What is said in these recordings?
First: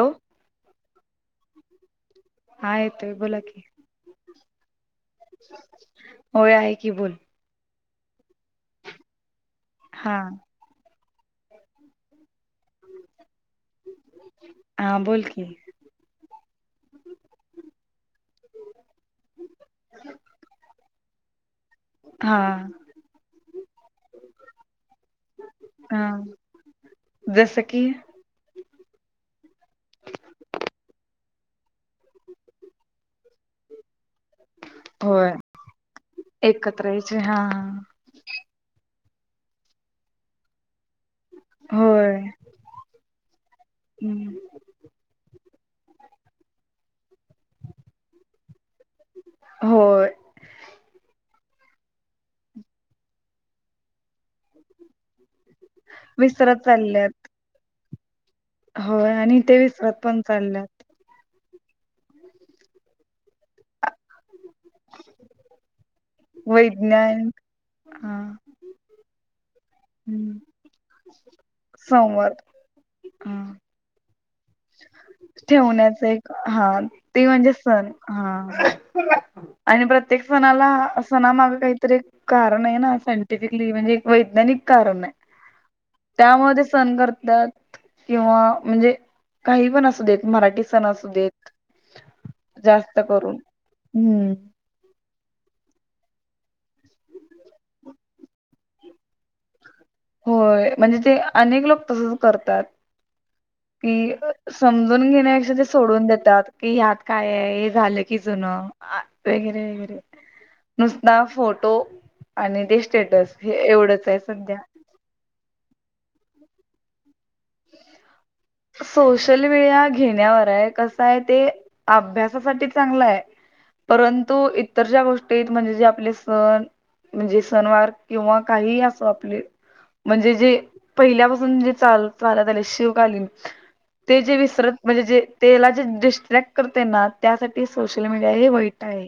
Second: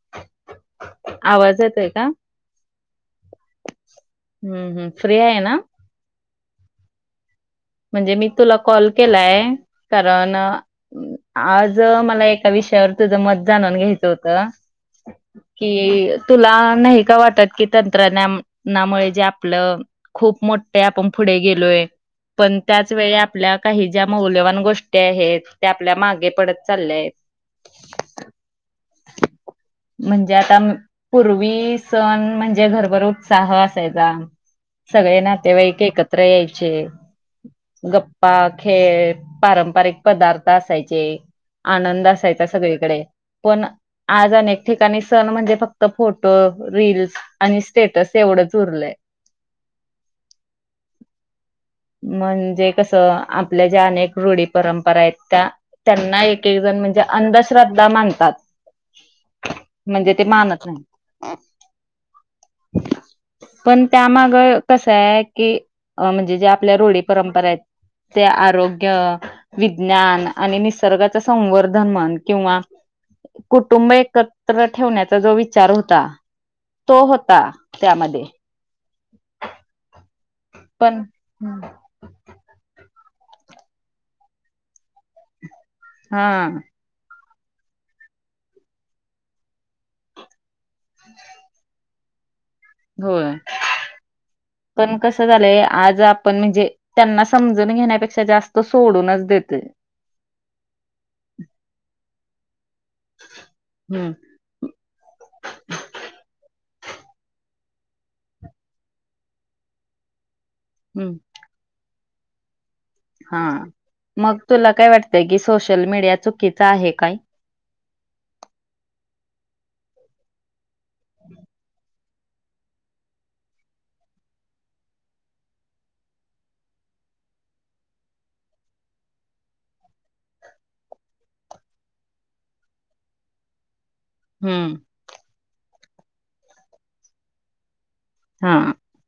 Hello आवाज येतोय का हा येतोय बोल हम्म हम्म फ्री हाय ना होय आहे की बोल म्हणजे मी तुला कॉल केलाय हा कारण आज मला एक विषयावर तुझ मत जाणून घ्यायचं होतं हा बोल की कि तुला नाही का वाटत की तंत्रज्ञानामुळे जे आपलं खूप मोठे आपण पुढे गेलोय हा पण त्याच वेळी आपल्या काही ज्या मौल्यवान गोष्टी आहेत ते आपल्या हा मागे पडत चालले आहेत जसं की म्हणजे आता पूर्वी सण म्हणजे घरभर उत्साह असायचा सगळे होय नातेवाईक एकत्र यायचे एकत्र हा खे पारंपारिक पदार्थ असायचे आनंद होय असायचा सगळीकडे पण आज हम्म अनेक ठिक णी सण म्हणजे फक्त फोटो रीलस आणि स्टेटस एवढंच उरलंय हो म्हणजे कसं आपल्या ज्या अनेक रूढी परंपरा आहेत त्या त्यांना एक एक विसरत जण म्हणजे अंधश्रद्धा मानतात हो आणि ते [unintelligible] पण अ पण त्यामाग कसय की अ म्हणजे जे आपल्या रूढी वैज्ञान हा परंपरेचे आरोग्य विज्ञान हम्म आणि निसर्गाच संवर्धन म्हण संवाद किंवा कुटुंब एकत ठेवण्याच एक हा तो ते होता म्हणजे सण त्यामध्ये हा आणि प्रत्येक सणाला पण सणा मागं काही काहीतरी कारण आहे ना सायंटिफिकली म्हणजे वैानिक कारण हा त्यामुळे ते सण करतात किंवा म्हणजे काही पण असू देत मराठी सण असू देत. जास्त होय करून हम्म. पण कस झालंय आज आपण म्हणजे त्यांना समजून घेण्यापेक्षा जास्त तो सोडूनच देतेय. होय म्हणजे ते अनेक लोक तसच करतात हम्म कि समजून घेण्यापक्षा ते सोडून देतात की या्यात काय आहे हे झालं की जुनं. ह वगैरे वगैरे [inaudible] नुसता फोटो आणि ते स्टेटस हे एवढंच आहे सध्या. कसं हाय की सोशल मीडिया चुकीच आहे काय सोशल मीडिया घेण्यावर आहे कस आहे ते. अभ्यासासाठी चांगलं आहे. परंतु इतर ज्या गोष्टीत म्हणजे जे आपले सण म्हणजे सनवार किंवा काहीही असो आपले म्हणजे जे पहिल्यापासून जे चालू महाराज आले शिवकालीन ते जे विसरत हम्म म्हणजे जे तेला जे डिस्ट्रॅक्ट करते ना त्यासाठी सोशल मीडिया हे हा वाईट आहे.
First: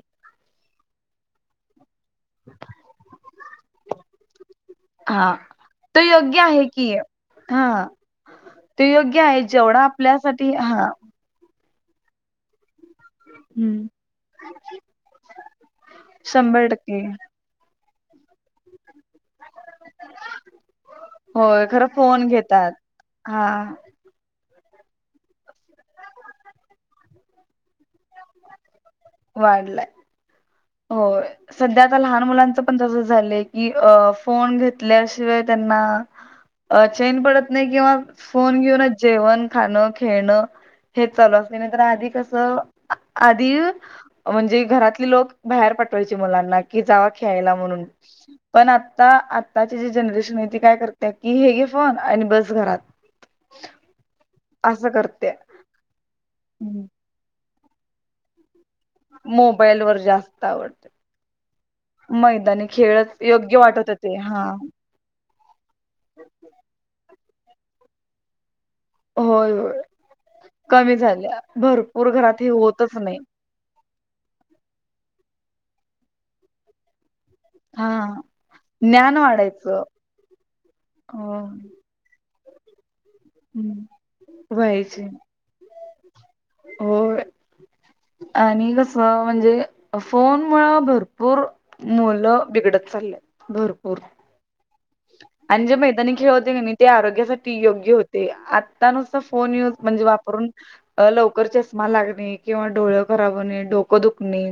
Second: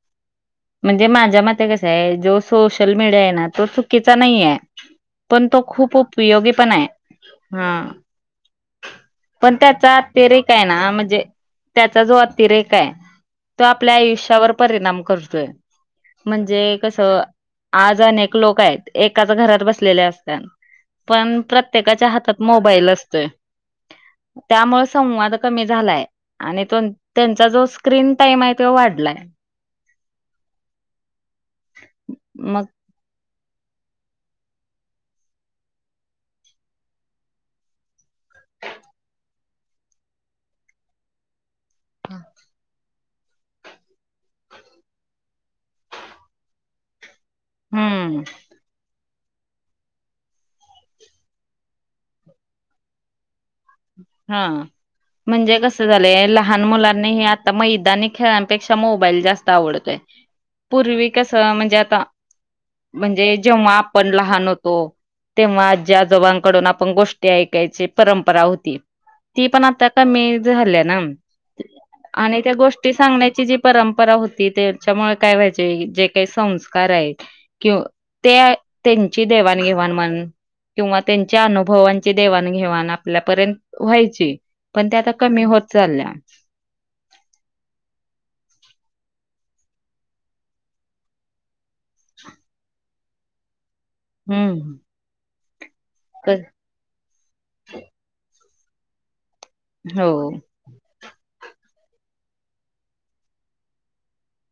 म्हणजे माझ्या मते कस आहे जो सोशल मीडिया आहे ना तो चुकीचा नाही आहे. हा पण तो खूप ते योग्य उपयोगी पण आहे की हा ह. ते योग्य आहे पण जेवढा त्याचा अतिरेक आपल्यासाठी काय हा ना म्हणजे त्याचा जो अतिरेक आहे तो हम्म आपल्या आयुष्यावर परिणाम करतो. म्हणजे शंभर कस टक्के आज अनेक लोक आहेत एकाच घरात बसलेले असत पण होय खरं प्रत्येकाच्या फोन हातात घेतात मोबाईल असतेय. हा त्यामुळे संवाद कमी झालाय. आणि तो त्यांचा जो स्क्रीन टाइम आहे तो वाढलाय. वाढलाय हो सध्या आता लहान मुलांच मग पण तसं झालं कि अ फोन घेतल्याशिवाय त्यांना अ चेन पडत नाही किंवा फोन घेऊनच जेवण खाणं खेळणं हेच चालू असले नंतर आधी कसं आ आधी म्हणजे घरातले लोक बाहेर पाठवायची मुलांना कि जावा ख्यायला म्हणून हम्म पण आता आताची जी जनरेशन आहे ती काय करते की हे घे फोन आणि बस घरात. हा असं करते म्हणजे कस झालं लहान हम्म. मुलांनी हे आता मैदानी खेळ पेक्षा मोबाईल जास्त मोबाईल वर आवडतोय पूर्वी कस म्हणजे आता मैदानीने खेळ म्हणजे जेव्हा आपण लहान होतो. तेव्हा आजी आजोबा कडून आपण गोष्टी ऐकायची परंपरा होती. ती होय पण होय आता कमी झाली कमी ना झाल्या भरपूर आणि घरात हे त्या गोष्टी होतच नाही सांगण्याची जी परंपरा होती त्याच्यामुळे काय व्हायजे जे काही संस्कार आहे. कि हा ते ज्ञान त्यांची वाढायचं देवाणघेवाण म्हण किंवा अ त्यांच्या हम्म अनुभव ची वाण घेवाण आपल्यापर्यंत व्हायची पण व्हायचे आता कमी होत चालल्या. हो. आणि कस म्हणजे फोन मुळ भरपूर मुलं बिघडत चाल्यात भरपूर. हम्म ह आणि जे मैदानी खेळवते का मी ते आरोग्यासाठी योग्य होते आता नुस फोन यज म्हणजे हो वापून अ लवकर चष्मा लागणे किंवा डोळे खराब होणे डोकं दुखणे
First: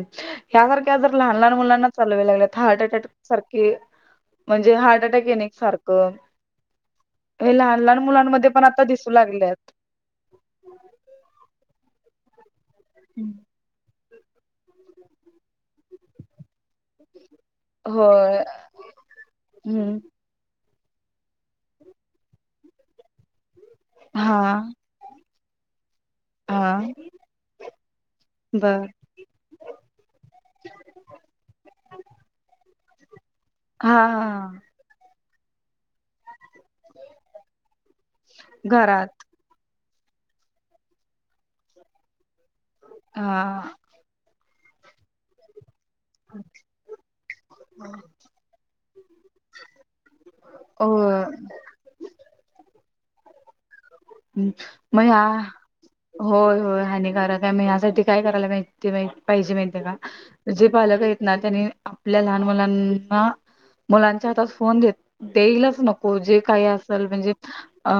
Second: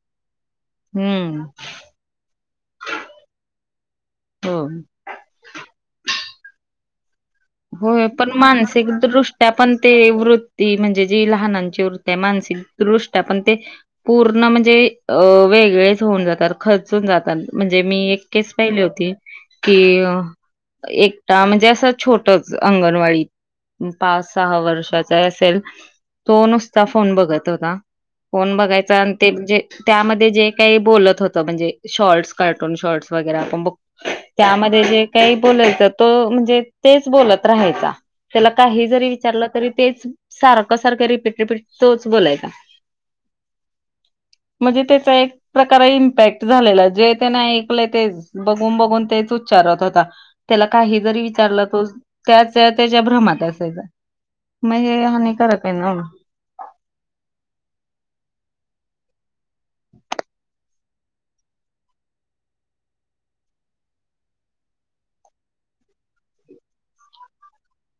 ह्यासारख्या जर लहान हम्म लहान मुलांना चालवे्या लागल्या तर हार्ट अटॅक सारखे हो म्हणजे हार्ट अ सारख लहान लहान होय मुलांमध्ये पण आता दिसू मानसिकदृष्ट्या लागल्यात पण ते वृत्ती म्हणजे जी लहानांची वृत्ती आहे मानसिक दृष्ट आहे पण ते पूर्ण म्हणजे वेगळेच होऊन जातात खर्चून जातात म्हणजे मी एक होय केस पाहिली होती की हम्म एकटा म्हणजे असं छोटच अंगणवाडीत पाच सहा हा वर्षाचा असेल तो हा नुसता फोन बघत होता फोन बर बघायचा आणि ते म्हणजे त्यामध्ये जे काही बोलत होतं म्हणजे शॉर्ट्स कार्टून शॉर्ट्स वगैरे आपण बघ हा हा त्यामध्ये जे काही बोलायचं तो म्हणजे तेच बोलत राहायच त्याला काही घरात जरी विचारलं तरी तेच सारखं सारखं रिपीट रिपीट तोच बोलायचा हा म्हणजे त्याचा एक प्रकार ॅक्ट झालेला जे ते नाही ऐकले ते बघून बघून तेच उच्चारत होता त्याला काही जरी होय विचारलं त्याच त्याच्या भ्रमात असायचा मग हे हानिकारक आहे ना होय होय हानिकारक आहे म ह्यासाठी काय करायला माहिती मा पाहिजे माहिती आहे का जे पालक आहेत ना त्यांनी आपल्या लहान मुलांना मुलांच्या हातात फोन देत देईलच नको जे काही असेल म्हणजे अ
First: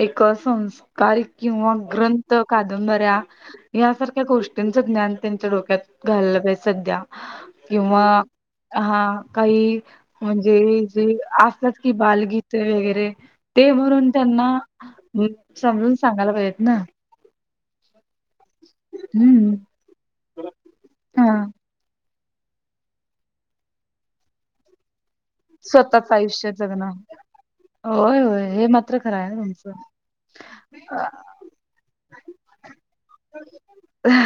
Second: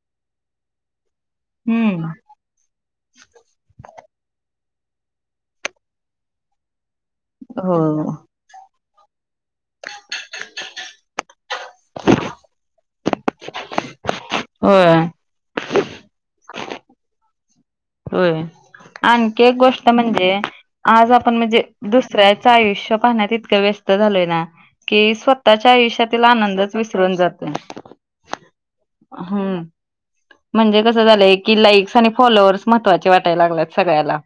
एक असस्कार किंवा हम्म ग्रंथ कादंबऱ्या यासारख्या गोष्टींचं ज्ञान त्यांच्या डोक्यात घाललं पाज सध्या हो किंवा हा काही म्हणजे जे कि बालगीत वगैरे ते म्हणून त्यांना होय. समजून सांगायला पाहिजेत ना होय आणखी एक हम्म गोष्ट म्हणजे आज हा आपण म्हणजे दुसऱ्याचं आयुष्य पाहण्यात ततकं व्यस्त झालोय ना के स्व स्तःच्या स्वतःच आयुष्यातीलला आयुष्य आनंदच जगणं विसरून जातो होय होय हे मात्र खरं आहे हम् तुमचं म्हणजे कसं झालंय की लाईक्स आणि फॉलोअर्स महत्त्वाचे वाटायला लागल्यात सगळ्याला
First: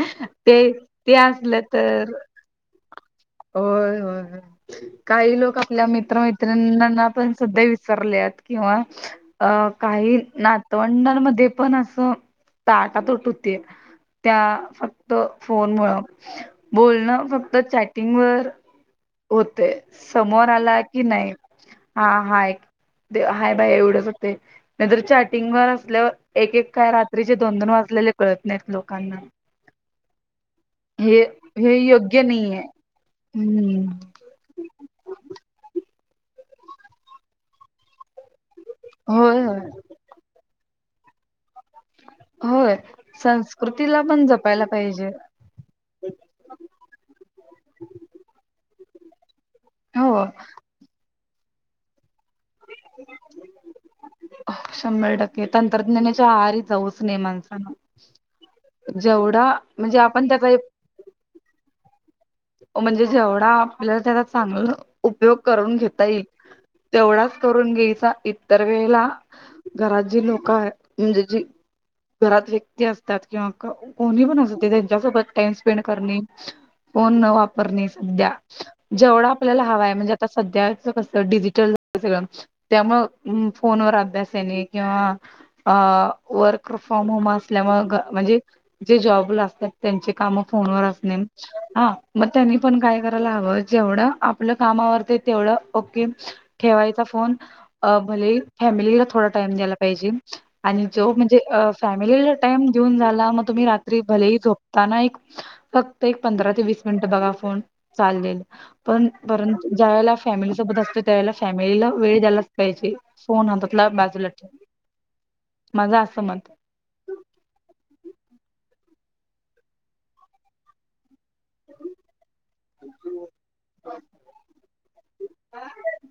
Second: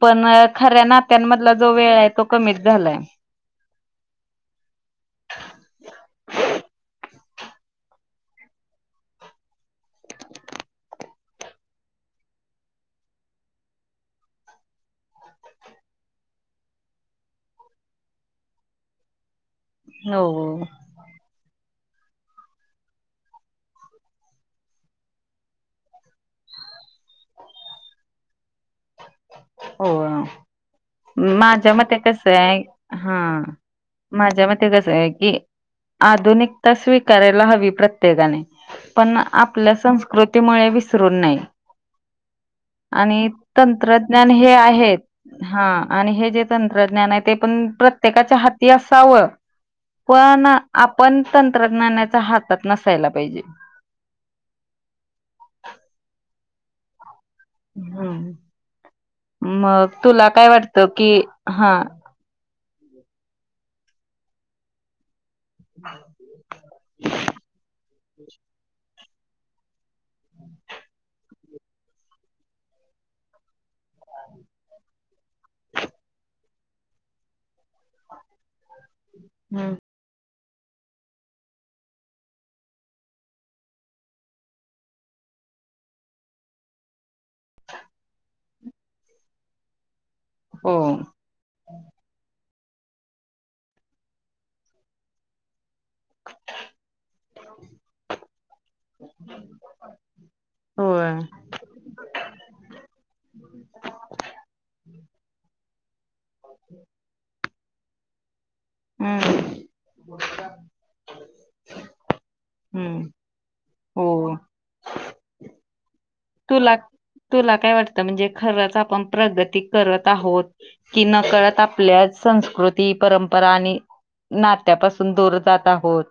पण ते खऱ्या ते नात्यांमधला असलं जो वेळ आहे तर तो कमीच झालाय होय होय काही लोक आपल्या मित्र मैित्रिना पण सध्या विसरलेत किंवा अ काही नातवंडांमध्ये पण असं ताट तोट होते त्या फक्त फोन मु बोलणं फक्त चॅ िंग वर होते समोर हो आला की नाही हा हा एक ते हाय बाय एवढंच हो ते नाहीतर चॅटिंग वर असल्यावर एक एक काय रात्रीचे दोन दोन वाजलेले कळत लोकांना हो हे माझ्या हे मते योग्य कसं आहे नाहीय हा माझ्या मते कस आहे कि आधुनिकता स्वीकारायला हवी प्रत्येकाने पण होय होय आपल्या संस्कृतीमुळे विसरून नाही होय आणि संस् तंत्रज्ञान हे आहेत हा आणि हे जे तंत्रज्ञान आहे ते पण प्रत्येकाच्या हाती असावं. हो पण आपण तंत्रज्ञानाच्या हातात नसायला पाहिजे. शंभर टक्के तंत्रज्ञानाच्या आरी जाऊचनेमाांचां हम्म. जेवढा म्हणजे आपण त्या काही तो कि हा. म्हणजे जेवढा आपल्याला त्याला चांगलं उपयोग करून घेता येईल, तेवढाच करून घ्यायचा इत वेळेला, घरात जी लोक म्हणजे जी घरात व्यक्ती असतात किंवा कोणी पण असूदे त्यांच्यासोबत टाइम स्पेंड करणे फोन न वापरणे [unintelligible] जेवढं आपल्याला हम्म. हवंय आता सध्याच कस डिजिटल सगळं. त्यामुळं फोनवर अभ्यास येणे किंवा अ वर्क फ्रॉम होम असल्यामुळे म्हणजे जे जॉब ला असतात त्यांची कामं हो. फोनवर असणे हा. मग त्यांनी पण काय करायला हवं जेवढं आपलं कामावरते तेवढं ओके ठेवायचा फोन. [unintelligible] फॅमिलीला थोड टाईम द्यायला पाहिजे आणि जो होय. म्हणजे फॅमिलीला टाइम देऊन जाला मग तुम्ही रात्री भलेही झोपताना एक फक्त एक पंधरा ते वीस मिनिट बघा फोन चाललेल. पण हम्म परंतु ज्या वेळेला फॅमिली सोबत असतो त्यावेेळेला फॅमिलीला वेळ द्यायलाच पाहिजे. हम्म फोन हातातला बाजूला हो ठेवून, माझं असं मत तुला, तुला काय वाटतं म्हणजे खरंच आपण प्रगती करत आहोत‌. कि नकळत आपल्या संस्कृती परंपरा आणि नात्यापासून दूर जात आहोत.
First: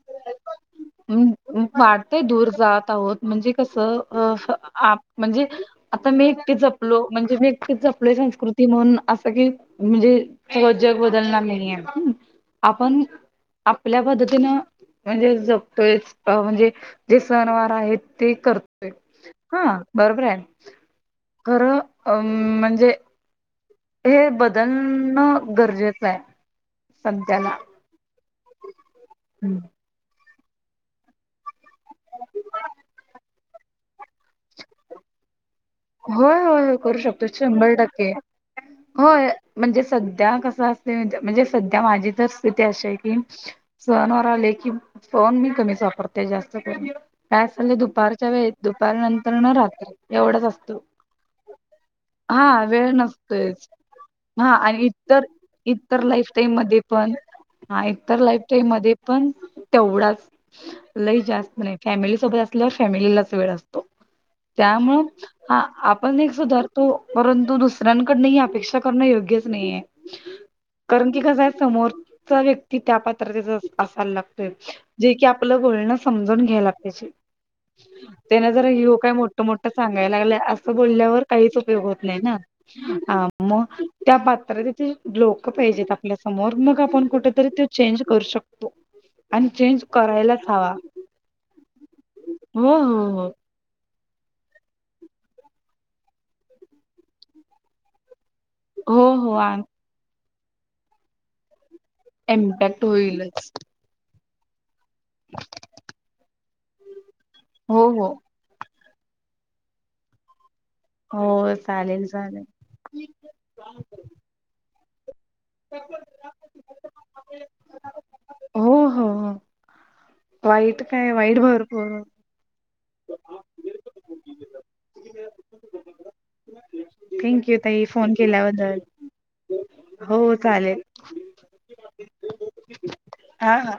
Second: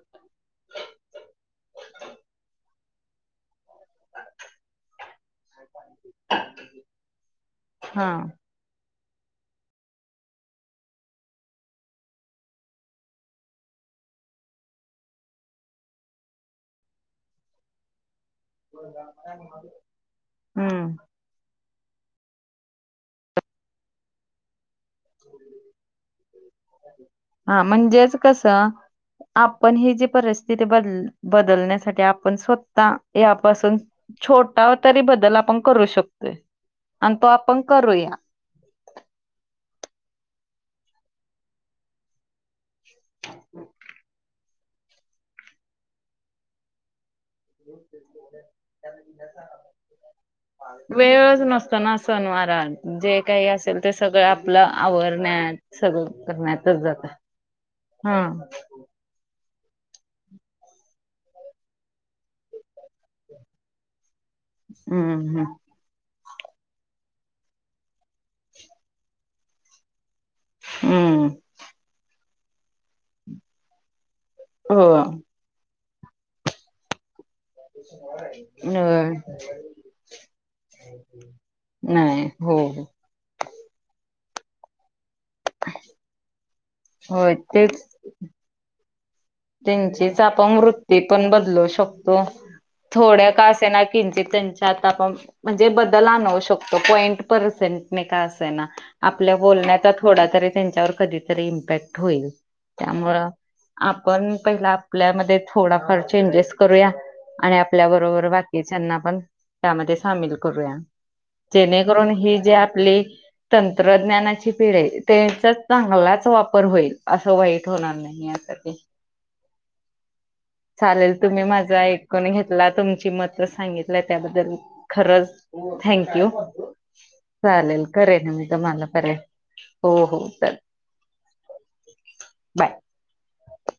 वाढते दूर जात आहोत म्हणजे कसं अ आप म्हणजे आता मी एकटे जपलो म्हणजे मी एकटच हा जपलो संस्कृती ती म्हणून असं कि म्हणजे [unintelligible] जग बदलणार नाही आहेे आपण आपल्या पद्धतीनं, म्हणजे जपतोयच म्हणजे जे सणवार आहेत. ते करतोय हा बरोबर आहे, हम्म. खरं अ म्हणजे हे बदलणं गरजेचं आहे, संत्याला. हा म्हणजेच कस आपण हे जे परि तिथे बदल बदलण्यासाठी आपण स्वत यापासून छोटा तरी बदल आपण करू शकतोय होय होय होय करू आणि तो शकतो आपण शंभर करूया. टक्के होय म्हणजे सध्या कसं असते म्हणजे सध्या माझी त तिथ अशा आहे की, सहणवार आले की सहण मी कमीच वापरते जास्त करून. काय [unintelligible] दुपारच्या वेळ दुपार नंतर न रात्री एवढंच असत. वेळच नसताना सणवारा वेळ जे काही नसतोयच असेल ते सगळं हा आपलं आणि इतर आवरण्यात इतर सगळं लाईफटाईम मध्ये करण्यातच जात पण, हा इतर लाईफ टाईम मध्ये पण तेवढाच लई जास्त नाही फॅमिली सोबत असल्यावर फॅमिलीलाच वेळ असतो, त्यामुं हम्म हम् आपण एक सुधारतो परंतु दुसऱ्यांकडन ही अपेक्षा करणं योग्यच नाहीये. कारण कि हम्म कस आहे समोरचा व्यक्ती त्या पात्रतेचा असायला लागत. हो अ जे की आपलं बोलणं समजून घ्यायला पाहिजे. त्यान जर यो काय मोठ-मोठ सांग [unintelligible] असं बोलल्यावर काहीच उपयोग होत नाही ना. हो हो मग त्या पात्रात [unintelligible] लोक पाहिजेत आपल्यासमोर मग आपण होय कुठेतरी ते तेच चेंज करू शकतो. आणि चेंज त्यांचीच करायलाच आपण हवा वृत्ती पण बदलू शकतो, हो हो थोड्या का त्यांना किंचित त्यांच्या [unintelligible] म्हणजे बदल आणू शकतो पॉईंट पर्सेंट. का असं ना हो आपल्या हो हो बोलण्याचा थोडा तरी त्यांच्यावर कधीतरी इम्पॅक्ट होईल, इम्पॅक्ट त्यामुळं होईलच आपण पहि आपल्यामध्ये थोडाफार चेंजेस करूया आणि आपल्या हो हो. बरोबर ना पण त्यामध्ये सामील करूया हो चालेल जेणेकरून ही चालेल. जे आपली तंत्रज्ञानाची पिढी [unintelligible] ते [unintelligible] चांगलाच वापर होईल असं वाईट होणार नाही यासाठी हो हो वाईट काय चालेल वाईट तुम्ही माझा भरपूर. ऐकून घेत तुमची मतं सांगितली त्याबद्दल खरंच थँक्यू थँक्यू ताई चालेल फोन करेन मी केल्याबद्दल तम्हाला परत हो हो चालेल बाय हा हा